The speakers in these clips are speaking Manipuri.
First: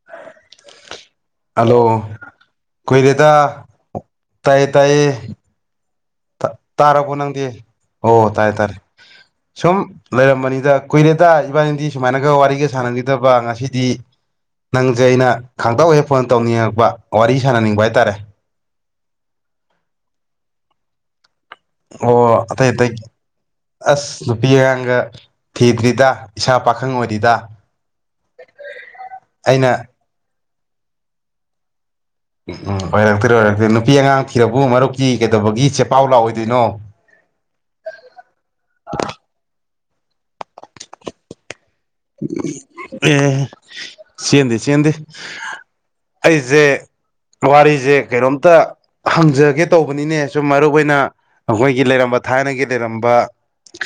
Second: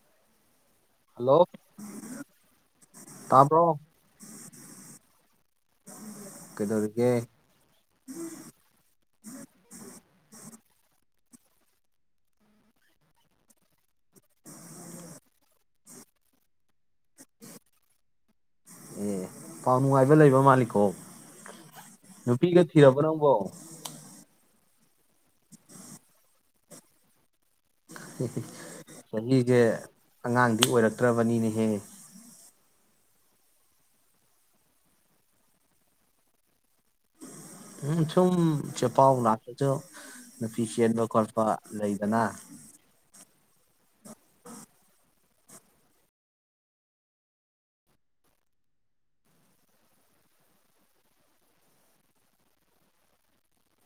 ꯑꯣ [inaudible] ꯍꯜꯂꯣ ꯀꯨꯏꯔ‌ꯦꯗ ꯇꯥꯕ꯭ꯔꯣ ꯇꯥꯏꯌꯦ ꯇꯥꯏꯌꯦ ꯀꯩꯗꯧꯔꯤꯒꯦ ꯇꯥꯔꯕꯣ ꯅꯪꯗꯤ ꯍꯣ ꯇꯥꯔꯦ ꯇꯥꯔꯦ ꯁꯨꯝ ꯂꯩꯔꯝꯕꯅꯤꯗ ꯀꯨꯏꯔꯦꯗ ꯏꯕꯥꯅꯤꯗꯤ ꯁꯨꯃꯥꯏꯅꯒ ꯋꯥꯔꯤꯒ ꯁꯥꯟꯅꯒꯤꯗꯕ ꯉꯁꯤꯗꯤ ꯅꯪꯖꯦ ꯑꯩꯅ ꯈꯥꯡꯇꯧ ꯍꯦꯛ ꯐꯣꯟ ꯇꯧꯅꯤꯡꯉꯛꯄ ꯋꯥꯔꯤ ꯁꯥꯟꯅꯅꯤꯡꯕ ꯍꯥꯏꯇꯥꯔꯦ ꯑꯦ ꯄꯥꯎ ꯅꯨꯡꯉꯥꯏꯕ ꯂꯩꯕ ꯃꯥꯜꯂꯤꯀꯣ ꯑꯣ ꯅꯨꯄꯤꯒ ꯑꯇꯩꯇꯩ ꯊꯤꯔꯕ ꯅꯪꯕꯣ ꯑꯁ ꯅꯨꯄꯤ ꯑꯉꯥꯡ ꯒ ꯊꯤꯗ꯭ꯔꯤꯗ ꯏꯁꯥ ꯄꯥꯈꯪ ꯑꯣꯏꯔꯤꯗ ꯆꯍꯤꯁꯦ ꯑꯩꯅ ꯑꯉꯥꯡ ꯗꯤ ꯑꯣꯏꯔꯛꯇ꯭ꯔꯕꯅꯤ ꯅꯦꯍꯦ ꯎꯝ ꯑꯣꯏꯔꯛꯇꯣꯔꯦ ꯑꯣꯏꯔꯛꯇꫭꯔꯦ ꯅꯨꯄꯤ ꯑꯉꯥꯡ ꯊꯤꯔꯕꯨ ꯃꯔꯨꯞꯀꯤ ꯀꯩꯗꯧꯕꯒꯤ ꯆꯦ ꯄꯥꯎ ꯂꯥꯛ ꯑꯣꯏꯗꯣꯏꯅꯣ ꯎꯝ ꯁꯨꯝ ꯆꯦꯄꯥꯎ ꯂꯥꯛꯇꯔꯁꯨ ꯅꯨꯄꯤ ꯆꯦꯟꯕ ꯈꯣꯠꯄ ꯂꯩꯗꯅ ꯑꯦ ꯆꯦꯟꯗ‌‌ꯦ ꯆꯦꯟꯗꯦ ꯑꯩꯁꯦ ꯋꯥꯔꯤꯁꯦ ꯀꯩꯅꯣꯝꯇ ꯍꯪꯖꯒꯦ ꯇꯧꯕꯅꯤꯅꯦ ꯁꯨꯝ ꯃꯔꯨ ꯑꯣꯏꯅ ꯑꯩꯈꯣꯏꯒꯤ ꯂꯩꯔꯝꯕ ꯊꯥꯏꯅꯒꯤ ꯂꯩꯔꯝꯕ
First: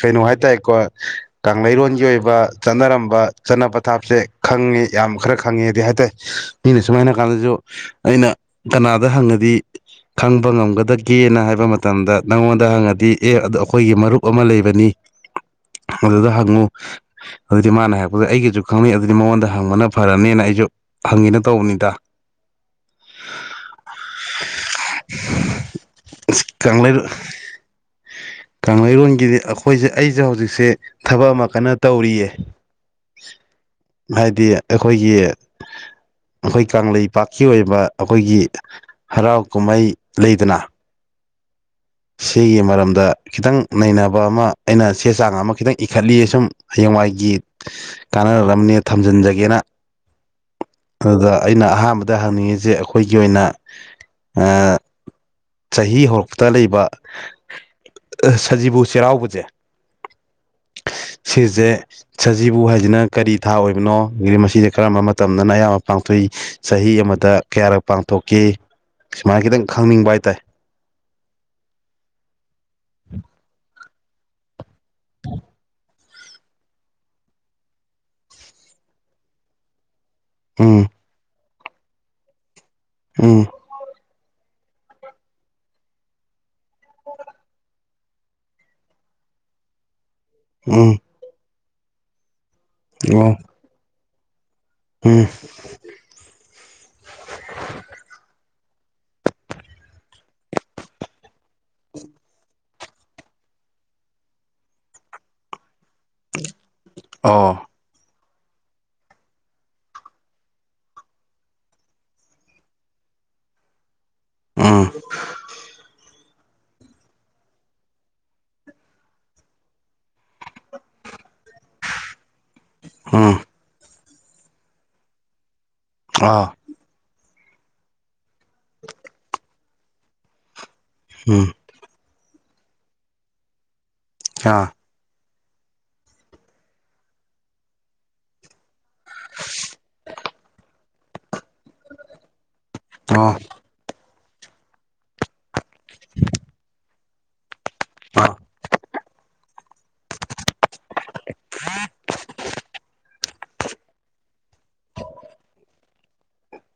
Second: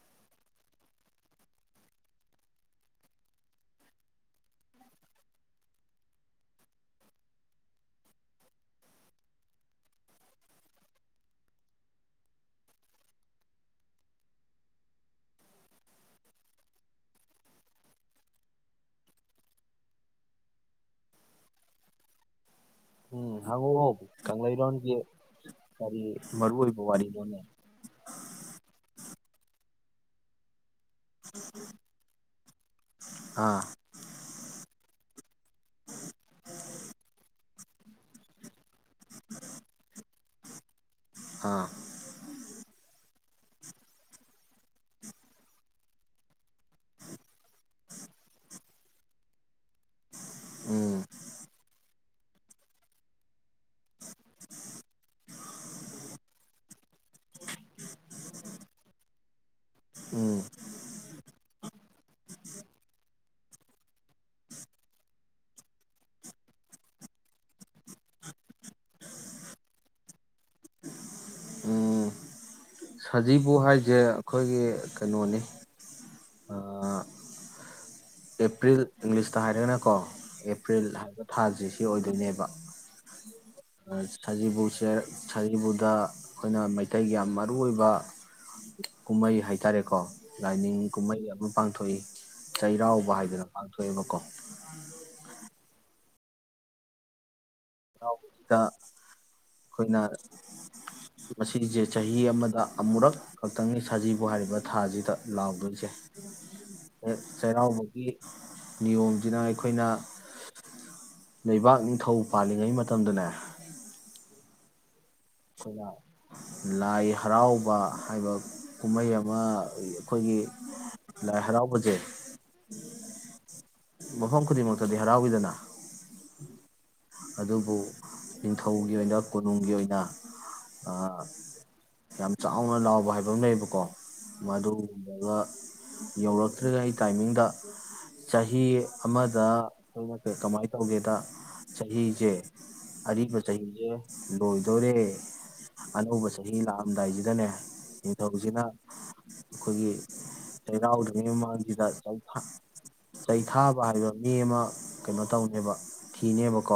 ꯀꯩꯅꯣ ꯍꯥꯏꯇꯥꯔꯦꯀꯣ ꯀꯪꯂꯩꯔꯣꯟꯒꯤ ꯑꯣꯏꯕ ꯆꯠꯅꯔꯝꯕ ꯆꯠꯅ ꯄꯊꯥꯞꯁꯦ ꯈꯪꯉꯦ ꯌꯥꯝ ꯈꯔ ꯈꯪꯉꯦꯗꯤ ꯍꯥꯏ ꯇꯔꯦ ꯃꯤꯅ ꯁꯨꯃꯥꯏꯅ ꯍꯥꯏ ꯀꯥꯟꯗꯁꯨ ꯑꯩꯅ ꯀꯅꯥꯗ ꯍꯪꯉꯗꯤ ꯈꯪꯕ ꯉꯝꯒꯗꯒꯦꯅ ꯍꯥꯏꯕ ꯃꯇꯝꯗ ꯅꯪꯉꯣꯟꯗ ꯍꯪꯉꯗꯤ ꯑꯦ ꯑꯗꯨ ꯑꯩꯈꯣꯏꯒꯤ ꯃꯔꯨꯞ ꯑꯃ ꯂꯩꯕꯅꯤ ꯑꯗꯨꯗ ꯍꯪꯉꯨ ꯑꯗꯨꯗꯤ ꯃꯥꯅ ꯍꯥꯏꯔꯛꯄꯗ ꯑꯩꯒꯁꯨ ꯈꯪꯅꯩ ꯑꯗꯨꯗꯤ ꯃꯉꯣꯟꯗ ꯍꯪꯕꯅ ꯐꯔꯅꯤꯅ ꯑꯩꯁꯨ ꯍꯪꯒꯦꯅ ꯇꯧꯕꯅꯤꯗ ꯎꯝ ꯍꯪꯉꫭꯑꫭ ꯀꯪꯂꯩꯔꯣꯟꯒꯤ ꯀꯔꯤ ꯃꯔꯨ ꯑꯣꯏꯕ ꯀꯪꯂꯩ ꯋꯥꯔꯤꯅꯣꯅꯦ ꯀꯪꯂꯩꯔꯣꯟꯒꯤꯗꯤ ꯑꯩꯈꯣꯏꯁꯦ ꯑꯩꯁꯦ ꯍꯧꯖꯤꯛꯁꯦ ꯊꯕꯛ ꯑꯃ ꯀꯟꯅ ꯇꯧꯔꯤꯌꯦ ꯑꯥ ꯍꯥꯏꯗꯤ ꯑꯩꯈꯣꯏꯒꯤ ꯑꯩꯈꯣꯏ ꯀꯪꯂꯩꯄꯥꯛꯀꯤ ꯑꯣꯏꯕ ꯑꯩꯈꯣꯏꯒꯤ ꯍꯔꯥꯎ ꯀꯨꯝꯍꯩ ꯂꯩꯗꯅ ꯑꯥ ꯁꯤꯒꯤ ꯃꯔꯝꯗ ꯈꯤꯇꯪ ꯅꯩꯅꯕ ꯑꯃ ꯑꯩꯅ ꯆꯦ ꯆꯥꯡ ꯑꯃ ꯈꯤꯇꯪ ꯏꯈꯠꯂꯤꯌꯦ ꯁꯨꯝ ꯍꯌꯦꯡꯋꯥꯏꯒꯤ ꯀꯥꯟꯅꯔꯕꯅꯦ ꯊꯝꯖꯤꯟꯖꯒꯦꯅ ꯎꯝ ꯑꯗꯨꯗ ꯑꯩꯅ ꯑꯍꯥꯟꯕꯗ ꯗ ꯍꯪꯅꯤꯡꯉꯤꯁꯦ ꯑꯩꯈꯣꯏꯒꯤ ꯑꯣꯏꯅ ꯆꯍꯤ ꯍꯧꯔꯛꯄꯗ ꯂꯩꯕ ꯕ ꯁꯖꯤꯕꯨ ꯆꯩꯔꯥꯎꯕꯁꯦ ꯎꯝ ꯁꯤꯁꯦ ꯁꯖꯤꯕꯨ ꯍꯥꯏꯁꯤꯅ ꯀꯔꯤ ꯊꯥ ꯑꯣꯏꯕꯅꯣ ꯃꯁꯤꯁꯦ ꯀꯔꯝꯕ ꯃꯇꯝꯗꯅ ꯑꯌꯥꯝꯕ ꯄꯥꯡꯊꯣꯛꯏ ꯆꯍꯤ ꯑꯃꯗ ꯀꯌꯥꯔꯛ ꯄꯥꯡꯊꯣꯛꯀꯦ ꯁꯨꯃꯥꯏꯅ ꯈꯤꯇꯪ ꯈꯪꯅꯤꯡꯕ ꯍꯥꯏ ꯇꯥꯏ ꯎꯝ ꯁꯖꯤꯕꯨ ꯍꯥꯏ ꯁꯦ ꯑꯩꯈꯣꯏꯒꯤ ꯀꯩꯅꯣꯅꯤ ꯑꯥ ꯑꯦꯄ꯭ꯔꯤꯜ ꯏꯪꯂꯤꯁꯇ ꯍꯥꯏꯔꯒꯅ ꯀꯣ ꯑꯦꯄ꯭ꯔꯜ ꯎꯝ ꯍꯥꯏꯕ ꯊꯥꯖꯤ ꯁꯤ ꯑꯣꯏꯗꯣꯏꯅꯦꯕ ꯎꯝ ꯁꯖꯤꯕꯨꯁꯦ ꯁꯖꯤꯕꯨꯗ ꯑꯩꯈꯣꯏꯅ ꯃꯩꯇꯩꯒꯤ ꯌꯥꯝ ꯃꯔꯨ ꯑꯣꯏꯕ ꯀꯨꯝꯍꯩ ꯍꯥꯏꯇꯥꯔꯦꯀꯣ ꯂꯥꯏꯅꯤꯡ ꯎꯝ ꯀꯨꯝꯍꯩ ꯌꯥꯕꯨ ꯄꯥꯡꯊꯣꯛꯏ ꯆꯩ ꯋꯥ ꯍꯥꯏꯗꯅ ꯄꯥꯡꯊꯣꯛꯑꯦꯕꯀꯣ ꯎꯝ ꯁꯤꯗ ꯑꯩꯈꯣꯏꯅ ꯃꯁꯤꯁꯦ ꯆꯍꯤ ꯑꯃꯗ ꯑꯃꯨꯔꯛ ꯈꯛꯇꯪꯅꯤ ꯁꯖꯤꯕꯨ ꯍꯥꯏꯔꯤꯕ ꯊꯥꯁꯤꯗ ꯂꯥꯎꯗꯣꯏꯁꯦ ꯆꯩ ꯑꯣ ꯆꯩꯔꯥꯎꯕꯒꯤ ꯅꯤꯌꯣꯝꯁꯤꯅ ꯑꯩꯈꯣꯏꯅ ꯂꯩꯕꯥꯛ ꯅꯤꯡꯊꯧ ꯄꯥꯜꯂꯤꯉꯩ ꯃꯇꯝ ꯃꯇꯝꯗꯅꯦ ꯎꯝ ꯈꯣꯂꯥꯎ ꯂꯥꯏ ꯍꯔꯥꯎꯕ ꯍꯥꯏꯕ ꯀꯨꯝꯃꯩ ꯑꯃ ꯑꯩꯈꯣꯏꯒꯤ ꯂꯥꯏ ꯍꯔꯥꯎꯕꯖꯦ ꯍꯝ ꯃꯐꯝ ꯈꯨꯗꯤꯡꯃꯛꯇꯗꯤ ꯍꯔꯥꯎꯋꯤꯗꯅ ꯑꯥ ꯑꯗꯨꯕꯨ ꯅꯤꯡꯊꯧꯒꯤ ꯑꯣꯏꯅ ꯀꯣꯅꯨꯡꯒꯤ ꯑꯣꯏꯅ ꯑꯥ ꯑ ꯑ ꯎꯝ ꯌꯥꯝ ꯆꯥꯎꯅ ꯂꯥꯎꯕ ꯍꯥꯏꯕ ꯑꯃ ꯂꯩꯌꯦꯕꯀꯣ ꯑꯥ ꯃꯗꯨ ꯎꯃꯒꯥ ꯌꯧꯔꯛꯇ꯭ꯔꯤ ꯉꯩ ꯇꯥꯏꯃꯤꯡꯗ ꯆꯍꯤ ꯑꯃꯗ ꯑꯗꯨꯅꯇ ꯀꯃꯥꯏ ꯇꯧꯒꯦꯗ ꯆꯍꯤꯖꯦ ꯑꯣ ꯑꯔꯤꯕ ꯆꯥꯍꯤꯖꯦ ꯂꯣꯏꯗꯣꯔꯦ ꯑꯅꯧꯕ ꯆꯍꯤ ꯂꯥꯛ ꯍꯝꯗꯥꯏꯁꯤꯗꯅꯦ ꯌꯦ ꯑꯥ ꯊꯧꯕꯁꯤꯅ ꯑꯈꯣꯏꯒꯤ ꯆꯩꯔꯥꯎꯗ꯭ꯔꯤꯉꯩ ꯃꯃꯥꯡꯖꯤꯗ ꯆꯩ ꯊ ꯆꯩꯊꯥꯕ ꯍꯥꯏꯕ ꯒꯤ ꯑꯃ ꯀꯩꯅꯣ ꯇꯧꯅꯤꯕ ꯊꯤꯅꯦꯕ ꯀꯣ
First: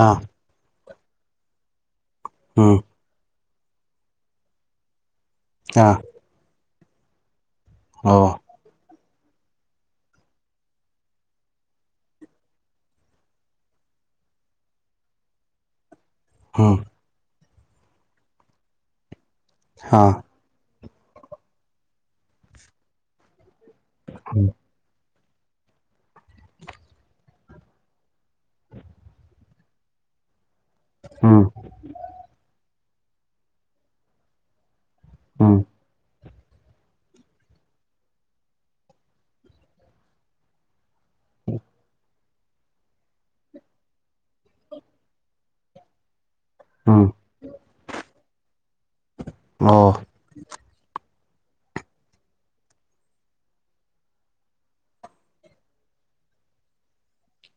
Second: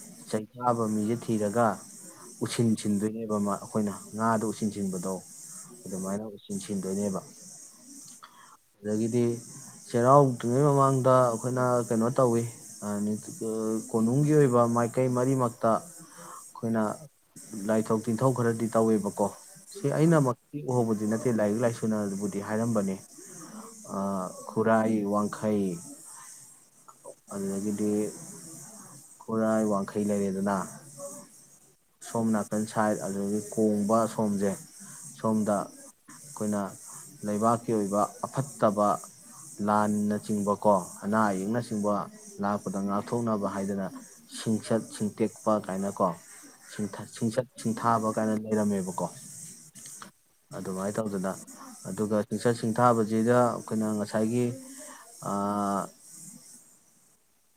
ꯑꯥ ꯆꯩꯆꯥꯕ ꯑꯕ ꯃꯤꯖꯦ ꯊꯤꯔꯒ ꯎꯁꯤꯟ ꯎꯝ ꯆꯤꯟꯗꯣꯏꯅꯦꯕ ꯃꯥ ꯑꯈꯣꯏꯅ ꯉꯥꯗ ꯎꯁꯤꯡ ꯁꯤꯡꯕꯗꯣ ꯑꯗꯨ ꯃꯥꯏꯅ ꯎꯁꯤꯟ ꯊꯤꯟꯗꯣꯏꯅꯦꯕ ꯑꯧ ꯑꯗꯒꯤꯗꯤ ꯆꯩꯔꯥꯎꯗ꯭ꯔꯤꯉꯩ ꯃꯃꯥꯡꯗ ꯑꯈꯣꯏꯅ ꯀꯩꯅꯣ ꯇꯧꯋꯤ ꯑ ꯀꯣꯅꯨꯡꯒꯤ ꯑꯣꯏꯕ ꯃꯥꯏꯀꯩ ꯃꯔꯤꯃꯛꯇ ꯎꯝ ꯑꯈꯣꯏꯅ ꯂꯥꯏꯊꯣꯛ ꯇꯤꯟꯊꯧ ꯈꯔꯗꯤ ꯇꯧꯋꯦꯕꯀꯣ ꯁꯤ ꯑꯥ ꯑꯩꯅ ꯃꯣꯇꯤ ꯎꯍꯧꯕꯗꯤ ꯅꯠꯇꯦ ꯂꯥꯏꯔꯤꯛ ꯂꯥꯏꯁꯨꯅꯕꯨꯗꯤ ꯍꯥꯏꯔꯝꯕꯅꯤ ꯑ ꯈꯨꯔꯥꯏ ꯋꯥꯡꯈꯩ ꯑꯗꯨꯗꯒꯤꯗꯤ ꯈꯨꯔꯥꯏ ꯋꯥꯡꯈꯩ ꯂꯩꯔꯦꯗꯅ ꯎꯝ ꯁꯣꯝ ꯅꯥꯀꯟ ꯁꯥꯏꯠ ꯑꯗꯒꯤ ꯀꯣꯡꯕ ꯁꯣꯝꯖꯦ ꯁꯣꯝꯗ ꯎꯝ ꯑꯈꯣꯏꯅ ꯂꯩꯕꯥꯛꯀꯤ ꯑꯣꯏꯕ ꯑꯐꯠꯇꯕ ꯂꯥꯟꯅꯆꯤꯡꯕꯀꯣ ꯑꯅꯥ ꯑꯌꯦꯛꯅ ꯆ ꯎꯕ ꯂꯥꯛꯄꯗ ꯉꯥꯛꯊꯣꯛꯅꯕ ꯍꯥꯏꯗꯅ ꯁꯤꯡꯆꯠ ꯁꯤꯡꯇꯦꯛꯄ ꯀꯥꯏꯅꯀꯣ ꯎꯝ ꯁꯥꯡꯊꯠ ꯁꯤꯡꯆꯠ ꯁꯤꯡꯊꯥꯕ ꯀꯥꯏꯅ ꯂꯩꯔꯝꯃꯦꯕꯀꯣ ꯑꯣ ꯑꯗꯨꯃꯥꯏꯟ ꯇꯧꯗꯅ ꯑꯗꯨꯒ ꯁꯤꯡꯆꯠ ꯁꯤꯡꯊꯥꯕꯖꯤꯗ ꯑꯈꯣꯏꯅ ꯉꯁꯥꯏꯒꯤ ꯑ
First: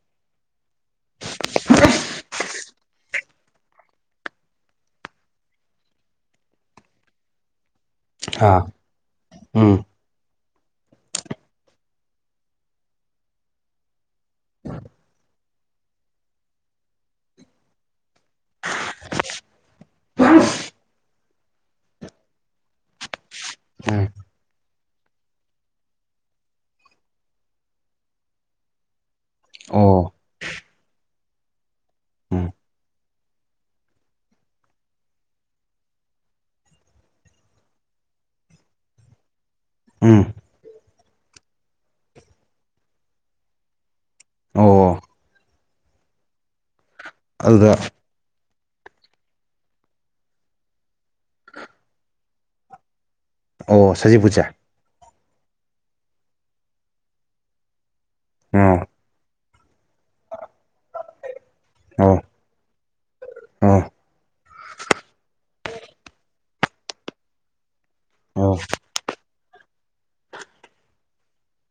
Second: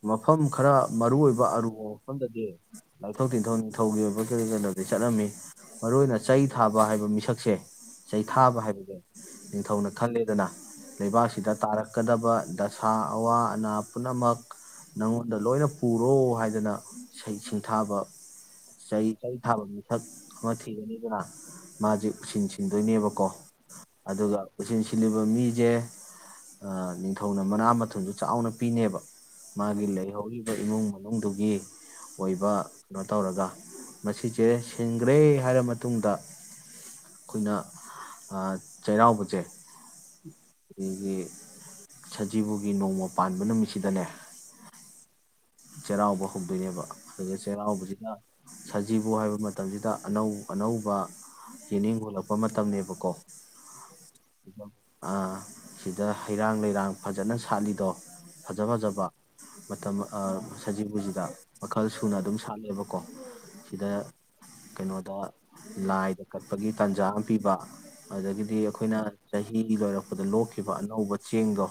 ꯃꯐꯝ ꯈꯔ ꯃꯔꯨ ꯑꯣꯏꯕ ꯑꯔꯨꯕ ꯃꯐꯝꯗꯗꯤ ꯂꯥꯏꯊꯧ ꯇꯤꯟꯊꯧ ꯅꯤꯡꯊꯧꯒꯤ ꯑꯣꯏꯕ ꯀꯔꯤꯒꯤꯅꯣꯗꯤ ꯆꯠꯂꯝꯃꯤ ꯃꯔꯨ ꯑꯣꯏꯅ ꯆꯩ ꯊꯥꯕ ꯍꯥꯏꯕ ꯃꯤꯁꯛꯁꯦ ꯆꯩ ꯊꯥꯕ ꯑꯥ ꯍꯥꯏꯕꯗꯣ ꯎꯝ ꯅꯤꯡꯊꯧꯅ ꯈꯜꯂꯦꯗꯅ ꯂꯩꯕꯥꯛꯁꯤꯗ ꯇꯥꯔꯛꯀꯗꯕ ꯗꯁꯥ ꯑꯋꯥ ꯑꯅꯥ ꯄꯨꯟꯅꯃꯛ ꯅꯪꯉꯣꯟꯗ ꯂꯣꯏꯅ ꯄꯨꯔꯣ ꯍꯥꯏꯗꯅ ꯁꯩ ꯁꯤꯡꯊꯥꯕ ꯆꯩ ꯆꯩ ꯊꯥꯕ ꯃꯤꯁꯛ ꯑꯃ ꯊꯤꯒꯅꯤꯗꯅ ꯃꯥꯖꯦ ꯎꯁꯤꯟ ꯁꯤꯟꯗꯣꯏꯅꯦꯕꯀꯣ ꯎꯝ ꯑꯗꯨꯒ ꯎꯁꯤꯟ ꯁꯤꯜꯂꯤꯕ ꯃꯤꯖꯦ ꯑ ꯅꯤꯡꯊꯧꯅ ꯃꯅꯥ ꯃꯊꯨꯖꯨ ꯆꯥꯎꯅ ꯄꯤꯅꯦꯕ ꯃꯥꯒꯤ ꯑꯣ ꯂꯩꯍꯧꯔꯤꯕ ꯏꯃꯨꯡ ꯃꯅꯨꯡꯗꯨꯒꯤ ꯎꯝ ꯑꯣꯏꯕ ꯀꯅꯣ ꯇꯧꯔꯒ ꯃꯁꯤꯖꯦ ꯁꯤꯟꯈ꯭ꯔꯦ ꯍꯥꯏꯔ ꯃꯇꯨꯡꯗ ꯈꯨꯟꯅ ꯆꯩꯔꯥꯎꯕꯖꯦ ꯎꯝ ꯑꯗꯒꯤ ꯁꯖꯤꯕꯨꯒꯤ ꯅꯣꯡꯃ ꯄꯥꯟꯕ ꯅꯨꯃꯤꯠꯁꯤꯗꯅꯦ ꯑꯣ ꯆꯩꯔꯥꯎꯕ ꯍꯧꯗꯣꯏꯅꯦꯕ ꯐꯖ ꯑꯗꯨꯗ ꯆꯩꯔꯥꯎꯕꯖꯤꯅ ꯁꯖꯤꯕꯨ ꯍꯥꯏꯕ ꯃꯇꯝꯖꯤꯗ ꯑꯅꯧ ꯑꯅꯧꯕ ꯌꯦꯅꯤꯡ ꯍꯨꯂꯛꯄ ꯃꯇꯝꯅꯦꯕꯀꯣ ꯑꯣ ꯁꯖꯤꯕꯨꯁꯦ ꯑꯥ ꯁꯤꯗ ꯍꯩꯔꯥꯡ ꯂꯩꯔꯥꯡ ꯐꯖꯅ ꯁꯥꯠꯂꯤꯗꯣ ꯐꯖ ꯑꯣ ꯐꯖꯕ ꯃꯇꯝ ꯁꯖꯤꯕꯨꯖꯤꯗ ꯃꯈꯜ ꯑꯣ ꯁꯨꯅ ꯑꯗꯨꯝ ꯁꯥꯠꯂꯦꯕꯀꯣ ꯑꯣ ꯁꯤꯗ ꯀꯩꯅꯣꯗ ꯂꯥꯏꯗ ꯀꯠꯄꯒꯤ ꯇꯥꯟꯖꯥ ꯑꯃ ꯄꯤꯕ ꯑꯣ ꯑꯗꯒꯤꯗꯤ ꯑꯩꯈꯣꯏꯅ ꯆꯍꯤ ꯂꯣꯏꯔꯛꯄꯗ ꯂꯣꯛꯈꯤꯕ ꯑꯅꯧꯕ ꯆꯦꯡꯗꯣ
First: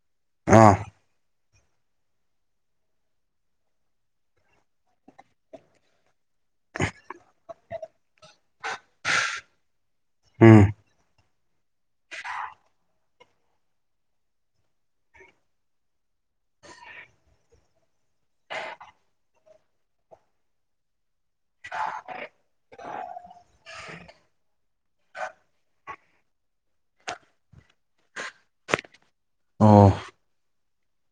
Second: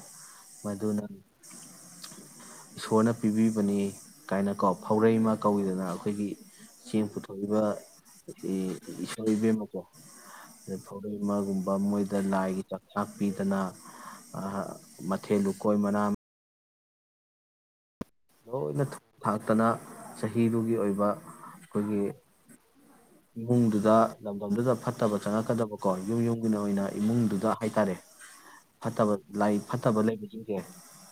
ꯑꯥ ꯃꯗꯨꯅ ꯏꯁꯣꯔꯅ ꯄꯤꯕꯤꯕꯅꯤ ꯀꯥꯏꯅꯀꯣ ꯐꯧꯔꯩ ꯑꯃ ꯀꯧꯏꯤꯗꯅ ꯑꯩꯈꯣꯏꯒꯤ ꯆꯦꯡ ꯄꯨꯊꯣꯛꯏꯕ ꯏꯁꯣꯔ ꯏꯕꯦꯝꯃꯀꯣ ꯎꯝ ꯑꯗ ꯐꯧꯔꯩ ꯑꯃꯒꯨꯝꯕ ꯃꯣꯏꯗ ꯂꯥꯏꯒꯤ ꯆꯥꯛꯆꯥꯛ ꯄꯤꯗꯅ ꯃꯊꯦꯜ ꯂꯨꯀꯣꯏ ꯃꯅꯥ ꯂꯣꯏꯅ ꯊꯥꯛꯇꯅ ꯆꯍꯤꯗꯨꯒꯤ ꯑꯣꯏꯕ ꯑꯩꯈꯣꯏꯒꯤ ꯏꯃꯨꯡꯗꯨꯗ ꯂꯝꯗꯝꯗꯨꯗ ꯐꯠꯇꯕ ꯆꯪꯉꯛꯀꯗꯕꯀꯣ ꯌꯨꯝ ꯌꯨꯝꯒꯤ ꯑꯣꯏꯅ ꯏꯃꯨꯡꯗꯨꯗ ꯍꯥꯏ ꯇꯔꯦ ꯐꯠꯇꯕ ꯂꯥꯏꯛ ꯑꯣ ꯐꯠꯇꯕ ꯂꯩꯕꯁꯤꯡꯁꯦ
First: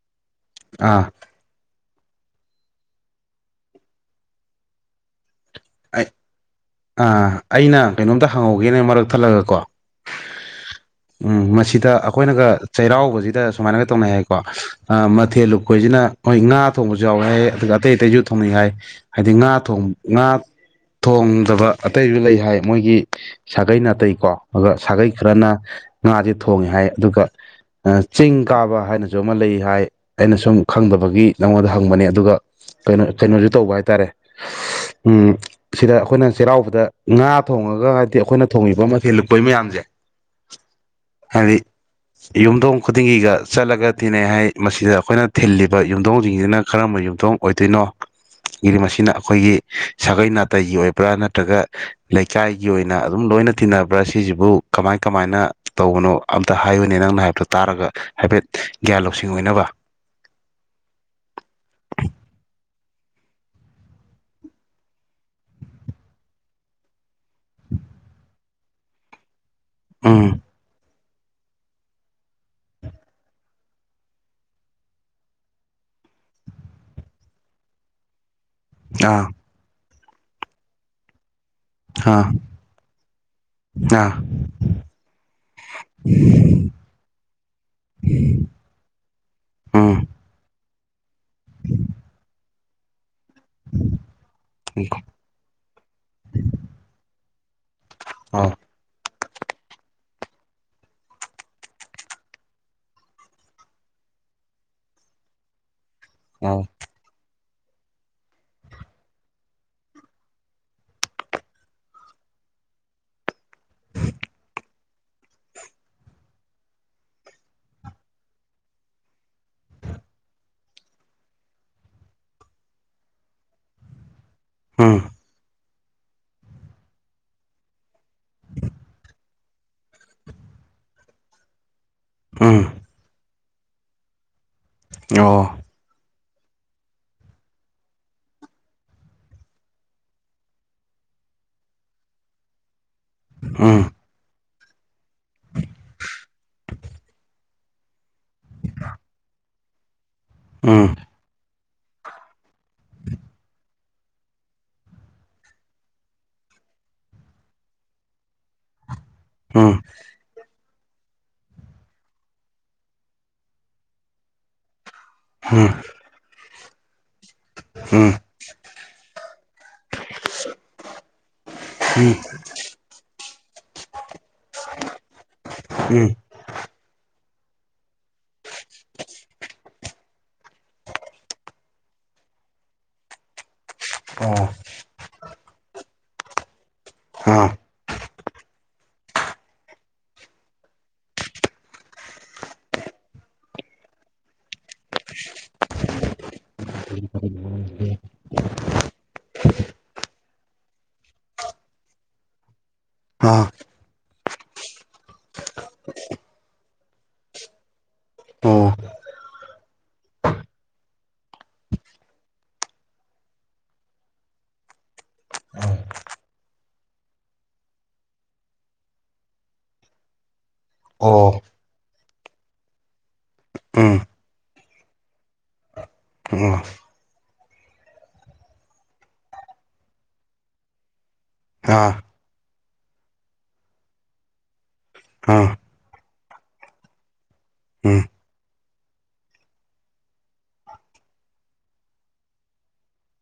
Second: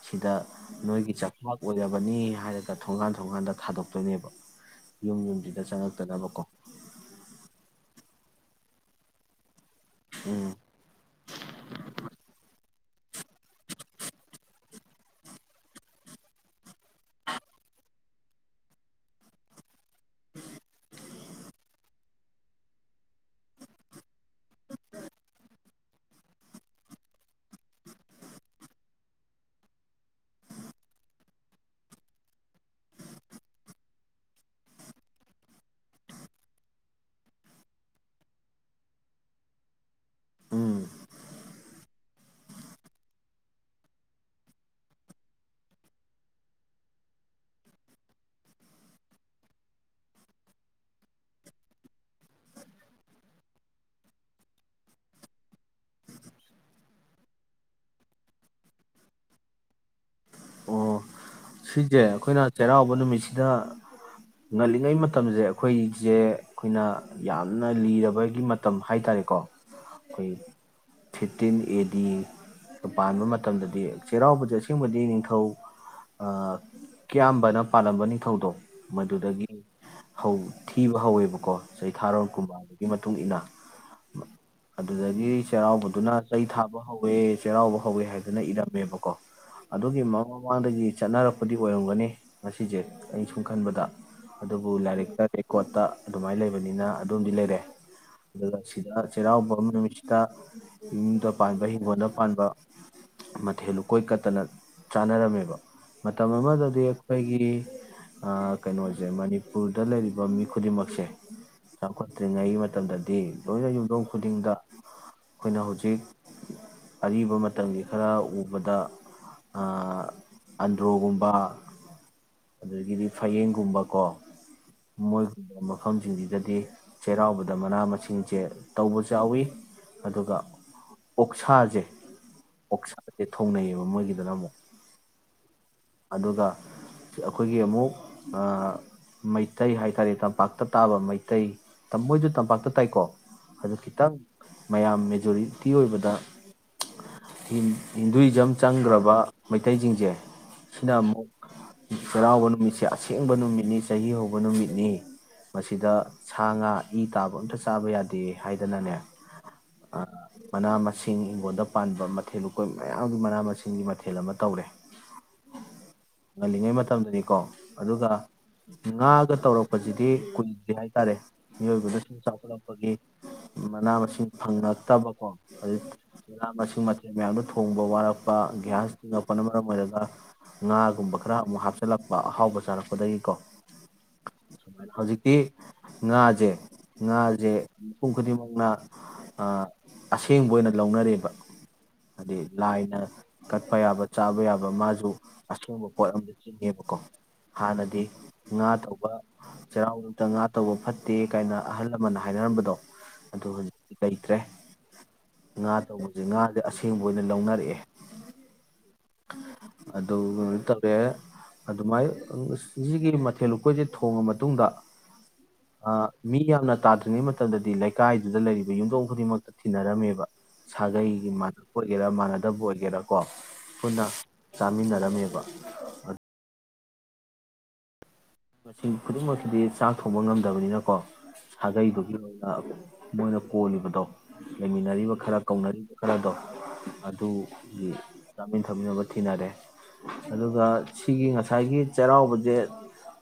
ꯁꯤꯗ ꯑꯥ ꯅꯣꯏꯒꯤ ꯆꯥꯛ ꯑꯣꯏꯔꯕꯅꯤ ꯍꯥꯏꯔꯒ ꯊꯣꯡꯒꯥꯟ ꯊꯣꯡꯒꯥꯟꯗ ꯊꯥꯗꯣꯛꯇꯣꯏꯅꯦꯕ ꯌꯨꯝ ꯌꯨꯝꯁꯤꯗ ꯑꯩ ꯆꯪꯉꯛꯇꯅꯕꯀꯣ ꯑꯥ ꯑꯩꯅ ꯀꯩꯅꯣꯝꯇ ꯍꯪꯍꯧꯒꯦꯅꯦ ꯃꯔꯛ ꯊꯜꯂꯒ ꯀꯣ ꯎꯝ ꯎꯝ ꯃꯁꯤꯗ ꯑꯩꯈꯣꯏꯅꯒ ꯆꯩꯔꯥꯎꯕꯁꯤꯗ ꯁꯨꯃꯥꯏꯅꯒ ꯇꯧꯅꯩ ꯍꯥꯏꯀꯣ ꯃꯊꯦꯜ ꯂꯨꯞꯄꯣꯏꯁꯤꯅ ꯃꯣꯏ ꯉꯥ ꯊꯣꯡꯕꯁꯨ ꯌꯥꯎꯋꯦ ꯍꯥꯏ ꯑꯗꯨꯒ ꯑꯇꯩ ꯑꯇꯩꯁꯨ ꯊꯣꯡꯅꯩ ꯍꯥꯏ ꯍꯥꯏꯗꯤ ꯉꯥ ꯉꯥ ꯊꯣꯡꯗꯕ ꯑꯇꯩꯁꯨ ꯂꯩ ꯍꯥꯏ ꯃꯣꯏꯒꯤ ꯁꯥꯒꯩ ꯅꯥꯇꯩꯀꯣ ꯑꯗꯨꯒ ꯁꯥꯒꯩ ꯈꯔꯅ ꯉꯥꯁꯦ ꯊꯣꯡꯉꯦ ꯍꯥꯏ ꯑꯗꯨꯒ ꯆꯤꯡ ꯀꯥꯕ ꯍꯥꯏꯅꯁꯨ ꯑꯃ ꯂꯩ ꯍꯥꯏ ꯑꯩꯅ ꯁꯨꯝ ꯈꯪꯗꯕꯒꯤ ꯅꯉꯣꯟꯗ ꯍꯪꯕꯅꯦ ꯑꯗꯨꯒ ꯀꯩꯅꯣ ꯀꯩꯅꯣꯁꯨ ꯇꯧꯕ ꯍꯥꯏꯇꯥꯔꯦ ꯎ ꯁꯤꯗ ꯑꯩꯈꯣꯏꯅ ꯆꯩꯔꯥꯎꯕꯗ ꯉꯥ ꯊꯣꯡꯉꯒ ꯍꯥꯏꯗꯤ ꯑꯩꯈꯣꯏꯅ ꯊꯣꯡꯉꯤꯕ ꯃꯊꯦꯜ ꯂꯨꯄꯒꯤ ꯃꯌꯥꯝꯁꯦ ꯎꯝ ꯍꯥꯏꯗꯤ ꯌꯨꯝꯊꯣꯡ ꯈꯨꯗꯤꯡꯒꯤꯒ ꯆꯠꯂꯒ ꯇꯤꯟꯅꯩ ꯍꯥꯏ ꯃꯁꯤꯗ ꯑꯩꯈꯣꯏꯅ ꯊꯤꯜꯂꯤꯕ ꯌꯨꯝꯊꯣꯡꯁꯤꯡꯁꯤꯅ ꯀꯔꯝꯕ ꯌꯨꯝꯊꯣꯡ ꯑꯣꯏꯗꯣꯏꯅꯣ ꯒꯤꯗꯤ ꯃꯁꯤꯅ ꯑꯩꯈꯣꯏꯒꯤ ꯁꯥꯒꯩ ꯅꯥꯇꯩꯒꯤ ꯑꯣꯏꯕ꯭ꯔꯥ ꯅꯠꯇ꯭ꯔꯒ ꯂꯩꯀꯥꯏꯒꯤ ꯑꯣꯏꯅ ꯑꯗꯨꯝ ꯂꯣꯏꯅ ꯇꯤꯟꯅꯕ꯭ꯔꯥ ꯁꯤꯁꯤꯕꯨ ꯀꯃꯥꯏ ꯀꯃꯥꯏꯅ ꯇꯧꯕꯅꯣ ꯑꯝꯇ ꯍꯥꯏꯌꯨꯅꯦ ꯅꯪꯅ ꯍꯥꯏꯕꯗꯨ ꯇꯥꯔꯒ ꯍꯥꯏꯐꯦꯠ ꯒ꯭ꯌꯥꯟ ꯂꯧꯁꯤꯡ ꯑꯣꯏꯅꯕ ꯁꯤꯖꯦ ꯑꯩꯈꯣꯏꯅ ꯆꯩꯔꯥꯎꯕ ꯅꯨꯃꯤꯠꯁꯤꯗ ꯉꯜꯂꯤꯉꯩ ꯃꯇꯝꯁꯦ ꯑꯩꯈꯣꯏꯁꯦ ꯑꯩꯈꯣꯏꯅ ꯌꯥꯝꯅ ꯂꯤꯔꯕꯒꯤ ꯃꯇꯝ ꯍꯥꯏ ꯇꯔꯦꯀꯣ ꯑꯩꯈꯣꯏ ꯎꯝ ꯐꯤꯐꯇꯤꯟ ꯑꯦ ꯗꯤ ꯄꯥꯟꯕ ꯃꯇꯝꯗꯗꯤ ꯆꯩꯔꯥꯎꯕꯁꯦ ꯑꯁꯦꯡꯕꯗꯤ ꯅꯤꯡꯊꯧ ꯀꯌꯥꯝꯕꯅ ꯄꯥꯜꯂꯝꯕ ꯅꯤꯡꯊꯧꯗꯣ ꯑꯥ ꯃꯗꯨꯗꯒꯤ ꯊꯤꯕ ꯍꯧꯋꯦꯕꯀꯣ ꯆꯩꯊꯥꯔꯣ ꯑꯥ ꯀꯨꯝꯕ ꯑꯗꯨꯒꯤ ꯃꯇꯨꯡ ꯃꯇꯨꯡꯏꯟꯅ ꯑꯥ ꯑꯗꯨꯗꯒꯤ ꯆꯩꯔꯥꯎꯕꯗꯨꯅ ꯆꯩ ꯊꯥꯕ ꯍꯧꯋꯦ ꯆꯩꯔꯥꯎꯕ ꯍꯧꯋꯦ ꯍꯥꯏꯗꯅ ꯏꯔꯝꯃꯦꯕꯀꯣ ꯎꯝ ꯑꯗꯨꯒꯤ ꯃꯃꯥꯡꯗꯒꯤ ꯆꯠꯅꯔꯛꯄꯗꯤ ꯑꯣꯏꯔꯝꯒꯅꯤ ꯉꯁꯤꯁꯦ ꯑꯩꯅ ꯁꯨꯝ ꯈꯟꯕꯗ ꯑꯗꯨꯕꯨ ꯂꯥꯏꯔꯤꯛꯇ ꯔꯦꯀꯣꯔꯠꯇ ꯑꯗꯨꯃꯥꯏꯅ ꯂꯩꯕꯅꯤꯅ ꯑꯗꯨꯣꯝꯗꯤ ꯂꯩꯔꯦ ꯑꯥ ꯑꯗꯨꯒ ꯁꯤꯗ ꯆꯩꯔꯥꯎꯕ ꯑꯃ ꯅꯨꯃꯤꯠꯁꯤꯗ ꯌꯃꯨꯡꯗ ꯄꯥꯟꯕ ꯍꯤꯡꯒꯣꯜꯗ ꯄꯥꯟꯕ ꯃꯊꯦꯜ ꯎꯨꯀꯣꯏ ꯀꯠꯇꯅ ꯆꯥꯅꯔꯝꯃꯦꯕ ꯃꯇꯝ ꯑꯥ ꯑꯃꯗꯗꯤ ꯑꯩꯈꯣꯏꯒꯤ ꯀꯩꯅꯣꯁꯦ ꯃꯅꯤꯄꯨꯔꯗ ꯂꯩꯔꯤꯕ ꯃꯤ ꯈꯨꯗꯤꯡꯃꯛꯁꯦ ꯆꯥꯎꯈꯠꯇ꯭ꯔꯤꯉꯩꯒꯤ ꯃꯇꯝꯗꯗꯤ ꯂꯣꯏꯅ ꯌꯨꯝꯊꯣꯡ ꯈꯨꯗꯤꯡꯗ ꯑꯩꯈꯣꯏꯅ ꯍꯧꯖꯤꯛ ꯑꯔꯤꯕ ꯃꯇꯝꯒꯤ ꯈꯔ ꯎꯕꯗ ꯑꯟꯗ꯭ꯔꯣꯒꯨꯝꯕ ꯑꯗꯨꯗꯒꯤꯗꯤ ꯐꯌꯦꯡꯒꯨꯝꯕꯀꯣ ꯎꯝ ꯃꯁ ꯃꯐꯝꯁꯤꯡꯁꯤꯗꯗꯤ ꯆꯩꯔꯥꯎꯕꯗ ꯃꯅꯥ ꯃꯁꯤꯡꯁꯦ ꯇꯧꯕꯁꯨ ꯆꯥꯎꯎꯋꯤ ꯑꯗꯨꯒ ꯑꯣꯛꯁꯥꯁꯦ ꯎꯝ ꯑꯣꯁ ꯊꯣꯡꯅꯩꯌꯦꯕ ꯃꯣꯏꯒꯤꯗꯨꯅ ꯑꯃꯨꯛ ꯑꯣ ꯑꯗꯨꯒ ꯑꯩꯈꯣꯏꯒꯤ ꯑꯃꯨꯛ ꯃꯩꯇꯩ ꯍꯥꯏꯇꯥꯔꯦ ꯇꯝꯄꯥꯛꯇ ꯇꯥꯕ ꯃꯩꯇꯩ ꯃꯣꯏꯁꯨ ꯇꯝꯄꯥꯛꯇ ꯇꯥꯏꯀꯣ ꯎꯝ ꯐꯗꯣꯇ ꯃꯌꯥꯝ ꯃꯦꯖꯣꯔꯤꯇꯤ ꯑꯣꯏꯕꯗ ꯍꯤꯟꯗꯨꯏꯖꯝ ꯆꯪꯈ꯭ꯔꯕ ꯃꯩꯇꯩꯁꯤꯡꯁꯦ ꯎꯝ ꯁꯤꯗꯥꯃꯛ ꯁꯔꯥꯎ ꯅꯨ ꯁꯦ ꯑꯁꯦꯡꯕ ꯅꯨꯃꯤꯠꯅꯤ ꯆꯍꯤ ꯍꯧꯕ ꯅꯨꯃꯤꯠꯅꯤ ꯃꯁꯤꯗ ꯁꯥ ꯉꯥ ꯏ ꯇꯥꯕ ꯑꯝꯇ ꯆꯥꯕ ꯌꯥꯗꯦ ꯍꯥꯏꯅꯗꯥꯏꯅꯦ ꯎꯝ ꯑ ꯃꯅꯥꯃ ꯁꯤꯡ ꯍꯤꯡꯒꯣꯜꯗ ꯄꯥꯟꯕ ꯃꯊꯦꯜ ꯂꯨꯀꯣꯏ ꯃꯌꯥꯝꯒꯤ ꯃꯅꯥ ꯃꯁꯤꯡꯒꯤ ꯃꯊꯦꯜ ꯑꯃ ꯇꯧꯔꯦ ꯎꯝ ꯉꯜꯂꯤꯉꯩ ꯃꯇꯝꯗꯗꯤ ꯀꯣ ꯑꯗꯨꯒ ꯎꯝ ꯉꯥꯒ ꯇꯧꯔꯛ ꯍꯧꯖꯤꯛꯇꯤ ꯀꯨꯏꯗꯦ ꯍꯥꯏꯇꯥꯔꯦ ꯌꯒꯗ ꯎꯝ ꯁꯥꯄꯄꯒꯤ ꯃꯅꯥ ꯃꯁꯤꯡ ꯐꯪꯉꯛꯇꯕꯀꯣ ꯑꯗꯨ ꯎꯝ ꯆꯂꯁꯨ ꯃ ꯃ ꯌꯥ ꯊꯣꯡꯕ ꯋꯥꯔꯛꯄ ꯒ꯭ꯌꯥꯁ ꯆꯤꯡꯉꯛꯄꯅ ꯃꯔꯝ ꯑꯣꯏꯔꯒ ꯉꯥꯒꯨꯝꯕ ꯈꯔ ꯑꯃꯨꯛ ꯍꯥꯞꯆꯤꯜꯂꯛꯄ ꯑꯍꯥꯎꯕ ꯆꯥꯔꯛꯄꯗꯒꯤꯀꯣ ꯑꯣ ꯁꯃꯥꯏꯅ ꯍꯧꯖꯤꯛꯇꯤ ꯉꯥꯁꯦ ꯉꯥꯁꯦ ꯑꯥ ꯃꯤꯄꯨꯝ ꯈꯨꯗꯤꯡꯃꯛꯅ ꯑꯁꯦꯡꯕ ꯑꯣꯏꯅ ꯂꯧꯅꯔꯦꯕ ꯍꯥꯏꯗꯤ ꯂꯥꯏꯅ ꯀꯠꯄ ꯌꯥꯕ ꯆꯥꯕ ꯌꯥꯕ ꯃꯥꯁꯨ ꯑꯁꯣꯡꯕ ꯄꯣꯠ ꯑꯗ ꯆꯤꯡꯉꯦꯕꯀꯣ ꯍꯥꯟꯅꯗꯤ ꯉꯥ ꯇꯧꯕ ꯆꯩꯔꯥꯎꯗꯇ ꯉꯥ ꯇꯧꯕ ꯐꯠꯇꯦ ꯀꯥꯏꯅ ꯑꯍꯜ ꯂꯃꯟꯅ ꯍꯥꯏꯅꯔꯝꯕꯗꯣ ꯑꯗꯨ ꯑꯥ ꯍꯧꯖꯤꯛꯇꯤ ꯂꯩꯇ꯭ꯔꯦ ꯉꯥ ꯇꯧꯕꯁꯦ ꯉꯥꯁꯦ ꯑꯁꯦꯡꯕ ꯑꯣꯏꯅ ꯂꯧꯅꯔꯛꯑꯦ ꯑꯣ ꯑꯗꯨꯥꯏ ꯇꯧꯔꯦ ꯑꯗꯨꯃꯥꯏꯅ ꯁꯤꯒꯤ ꯃꯊꯦꯜ ꯂꯨꯀꯣꯏꯁꯦ ꯊꯣꯡꯉ ꯃꯇꯨꯡꯗ ꯃꯤ ꯌꯥꯝꯅ ꯇꯥꯗ꯭ꯔꯤꯉꯩ ꯃꯇꯝꯗꯗꯤ ꯂꯩꯀꯥꯏꯗꯨꯗ ꯂꯩꯔꯤꯕ ꯌꯨꯝꯊꯣꯡ ꯈꯨꯗꯤꯡꯃꯛꯇ ꯊꯤꯟꯅꯔꯝꯃꯦꯕ ꯁꯥꯒꯩꯒꯤ ꯑꯣ ꯃꯥꯟꯅꯄ ꯑꯣꯏꯒꯦꯔꯥ ꯃꯥꯟꯅꯗꯕ ꯑꯣꯏꯒꯦꯔꯥꯀꯣ ꯎꯝ ꯑꯩꯈꯅ ꯆꯥꯃꯤꯟꯅꯔꯝꯃꯦꯕ ꯑꯗꯨ ꯑꯣ ꯃꯁꯤꯡ ꯈꯨꯗꯤꯡꯃꯛꯁꯤꯗꯤ ꯆꯥꯛ ꯊꯣꯡꯕ ꯉꯝꯗꯕꯅꯤꯅꯀꯣ ꯑꯥ ꯁꯥꯒꯩꯗꯨꯒꯤ ꯑꯣꯏꯅ ꯃꯣꯏꯅ ꯀꯣꯜꯂꯤꯕꯗꯣ ꯂꯩꯃꯤꯟꯅꯔꯤꯕ ꯈꯔ ꯑꯥ ꯀꯧꯅꯔꯤꯕ ꯈꯔꯗꯣ ꯑꯗꯨꯒꯤ ꯎꯝ ꯆꯥꯃꯤꯟ ꯊꯛꯃꯤꯟꯅꯕ ꯊꯤꯅꯔꯦ ꯑꯗꯨꯒ ꯁꯤꯒꯤ ꯉꯁꯥꯏꯒꯤ ꯆꯩꯔꯥꯎꯕꯁꯦ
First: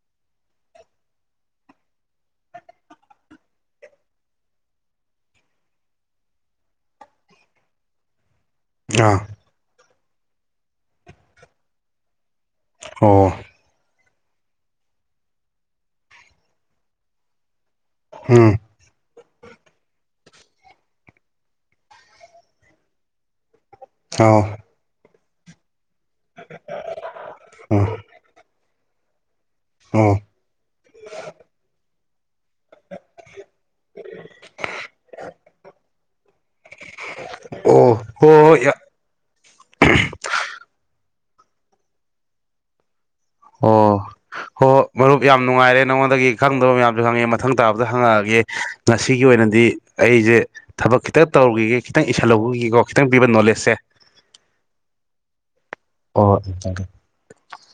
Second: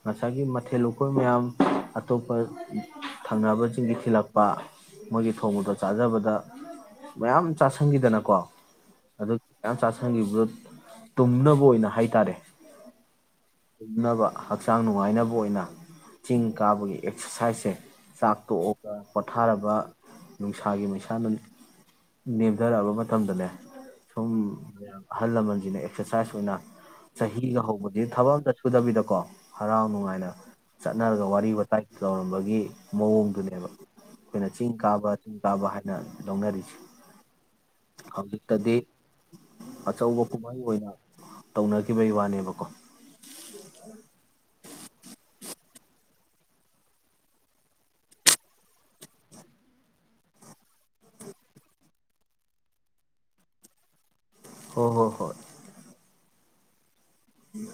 ꯉꯁꯥꯏꯒꯤ ꯃꯊꯦꯜ ꯂꯨꯀꯣꯏ ꯃꯌꯥꯝ ꯑꯇꯣꯞꯄ ꯊꯪꯅꯕꯁꯤꯡꯒꯤ ꯊꯤꯜꯂꯛꯄ ꯃꯣꯏꯒꯤ ꯊꯣꯡꯕꯗꯣ ꯆꯥꯖꯕꯗ ꯃꯌꯥꯝ ꯆꯥꯥꯁꯟꯈꯤꯗꯅꯀꯣ ꯑꯥ ꯑꯗꯨꯒꯤ ꯃꯌꯥꯝ ꯆꯥꯥꯁꯟꯈꯤꯕꯗꯣ ꯇꯨꯝꯅꯕ ꯑꯣꯏꯅ ꯍꯥꯏꯇꯥꯔꯦ ꯑꯣ ꯇꯨꯝꯅꯕ ꯍꯛꯆꯥꯡ ꯅꯨꯡꯉꯥꯏꯅꯕ ꯑꯣꯏꯅ ꯆꯤꯡ ꯀꯥꯕꯒꯤ ꯑꯦꯛꯁꯔꯁꯥꯏꯖꯁꯦ ꯆꯥꯛ ꯎꯝ ꯇꯣꯛꯑꯒ ꯄꯣꯊꯥꯔꯕ ꯅꯨꯡꯁꯥꯒꯤ ꯃꯩꯁꯥꯅ ꯅꯦꯝꯊꯔꯛꯑꯕ ꯃꯇꯝꯗꯅꯦ ꯊꯝ ꯑꯥꯎ ꯑꯍꯜ ꯂꯃꯟꯁꯤꯅ ꯑꯦꯛꯁꯔꯁꯥꯏꯁ ꯑꯣꯏꯅ ꯆꯍꯤꯒ ꯎꯝ ꯍꯧꯕꯗꯤ ꯊꯕꯛ ꯑꯝꯇ ꯁꯨꯗꯕꯤꯗꯀꯣ ꯍꯔꯥꯎ ꯑꯣ ꯑꯣ ꯅꯨꯡꯉꯥꯏꯅ ꯆꯠꯅꯔꯒ ꯋꯥꯔꯤ ꯋꯥꯇꯥꯏ ꯇꯧꯔꯝꯕꯒꯤ ꯃꯑꯣꯡꯗꯨꯅꯦꯕ ꯑꯩꯈꯣꯏꯅ ꯆꯤꯡ ꯀꯥꯕ ꯆꯤꯡ ꯀꯥꯕ ꯍꯥꯏꯅ ꯂꯧꯅꯔꯤꯁꯦ ꯍꯣꯏ ꯍꯣꯏ ꯍꯧꯖꯤꯛꯇꯗꯤ ꯑꯆꯧꯕ ꯀꯨꯝꯍꯩ ꯑꯣꯏꯅ ꯇꯧꯅꯈꯤꯕꯒꯤ ꯋꯥꯅꯦꯕꯀꯣ ꯑꯣ ꯍꯣꯏ ꯃꯔꯨꯞ ꯌꯥꯝ ꯅꯨꯡꯉꯥꯏꯔꯦ ꯅꯉꯣꯟꯗꯒꯤ ꯈꯪꯗꯕ ꯃꯌꯥꯝꯁꯨ ꯈꯪꯉꯛꯑꯦ ꯃꯊꯪ ꯇꯥꯕꯗ ꯍꯪꯉꯛꯑꯒꯦ ꯉꯁꯤꯒꯤ ꯑꯣꯏꯅꯗꯤ ꯑꯩꯁꯦ ꯊꯕꯛ ꯈꯤꯇꯪ ꯇꯧꯔꯨꯈꯤꯒꯦ ꯈꯤꯇꯪ ꯏꯁꯤꯟꯍꯧꯕꯈꯤꯒꯀꯣ ꯈꯤꯇꯪ ꯄꯤꯕ ꯅꯣꯂꯦꯖꯁꯦ ꯍꯣꯏ ꯍꯣꯏ ꯍꯣꯏ ꯑꯣ ꯊꯦꯡ ꯎꯝ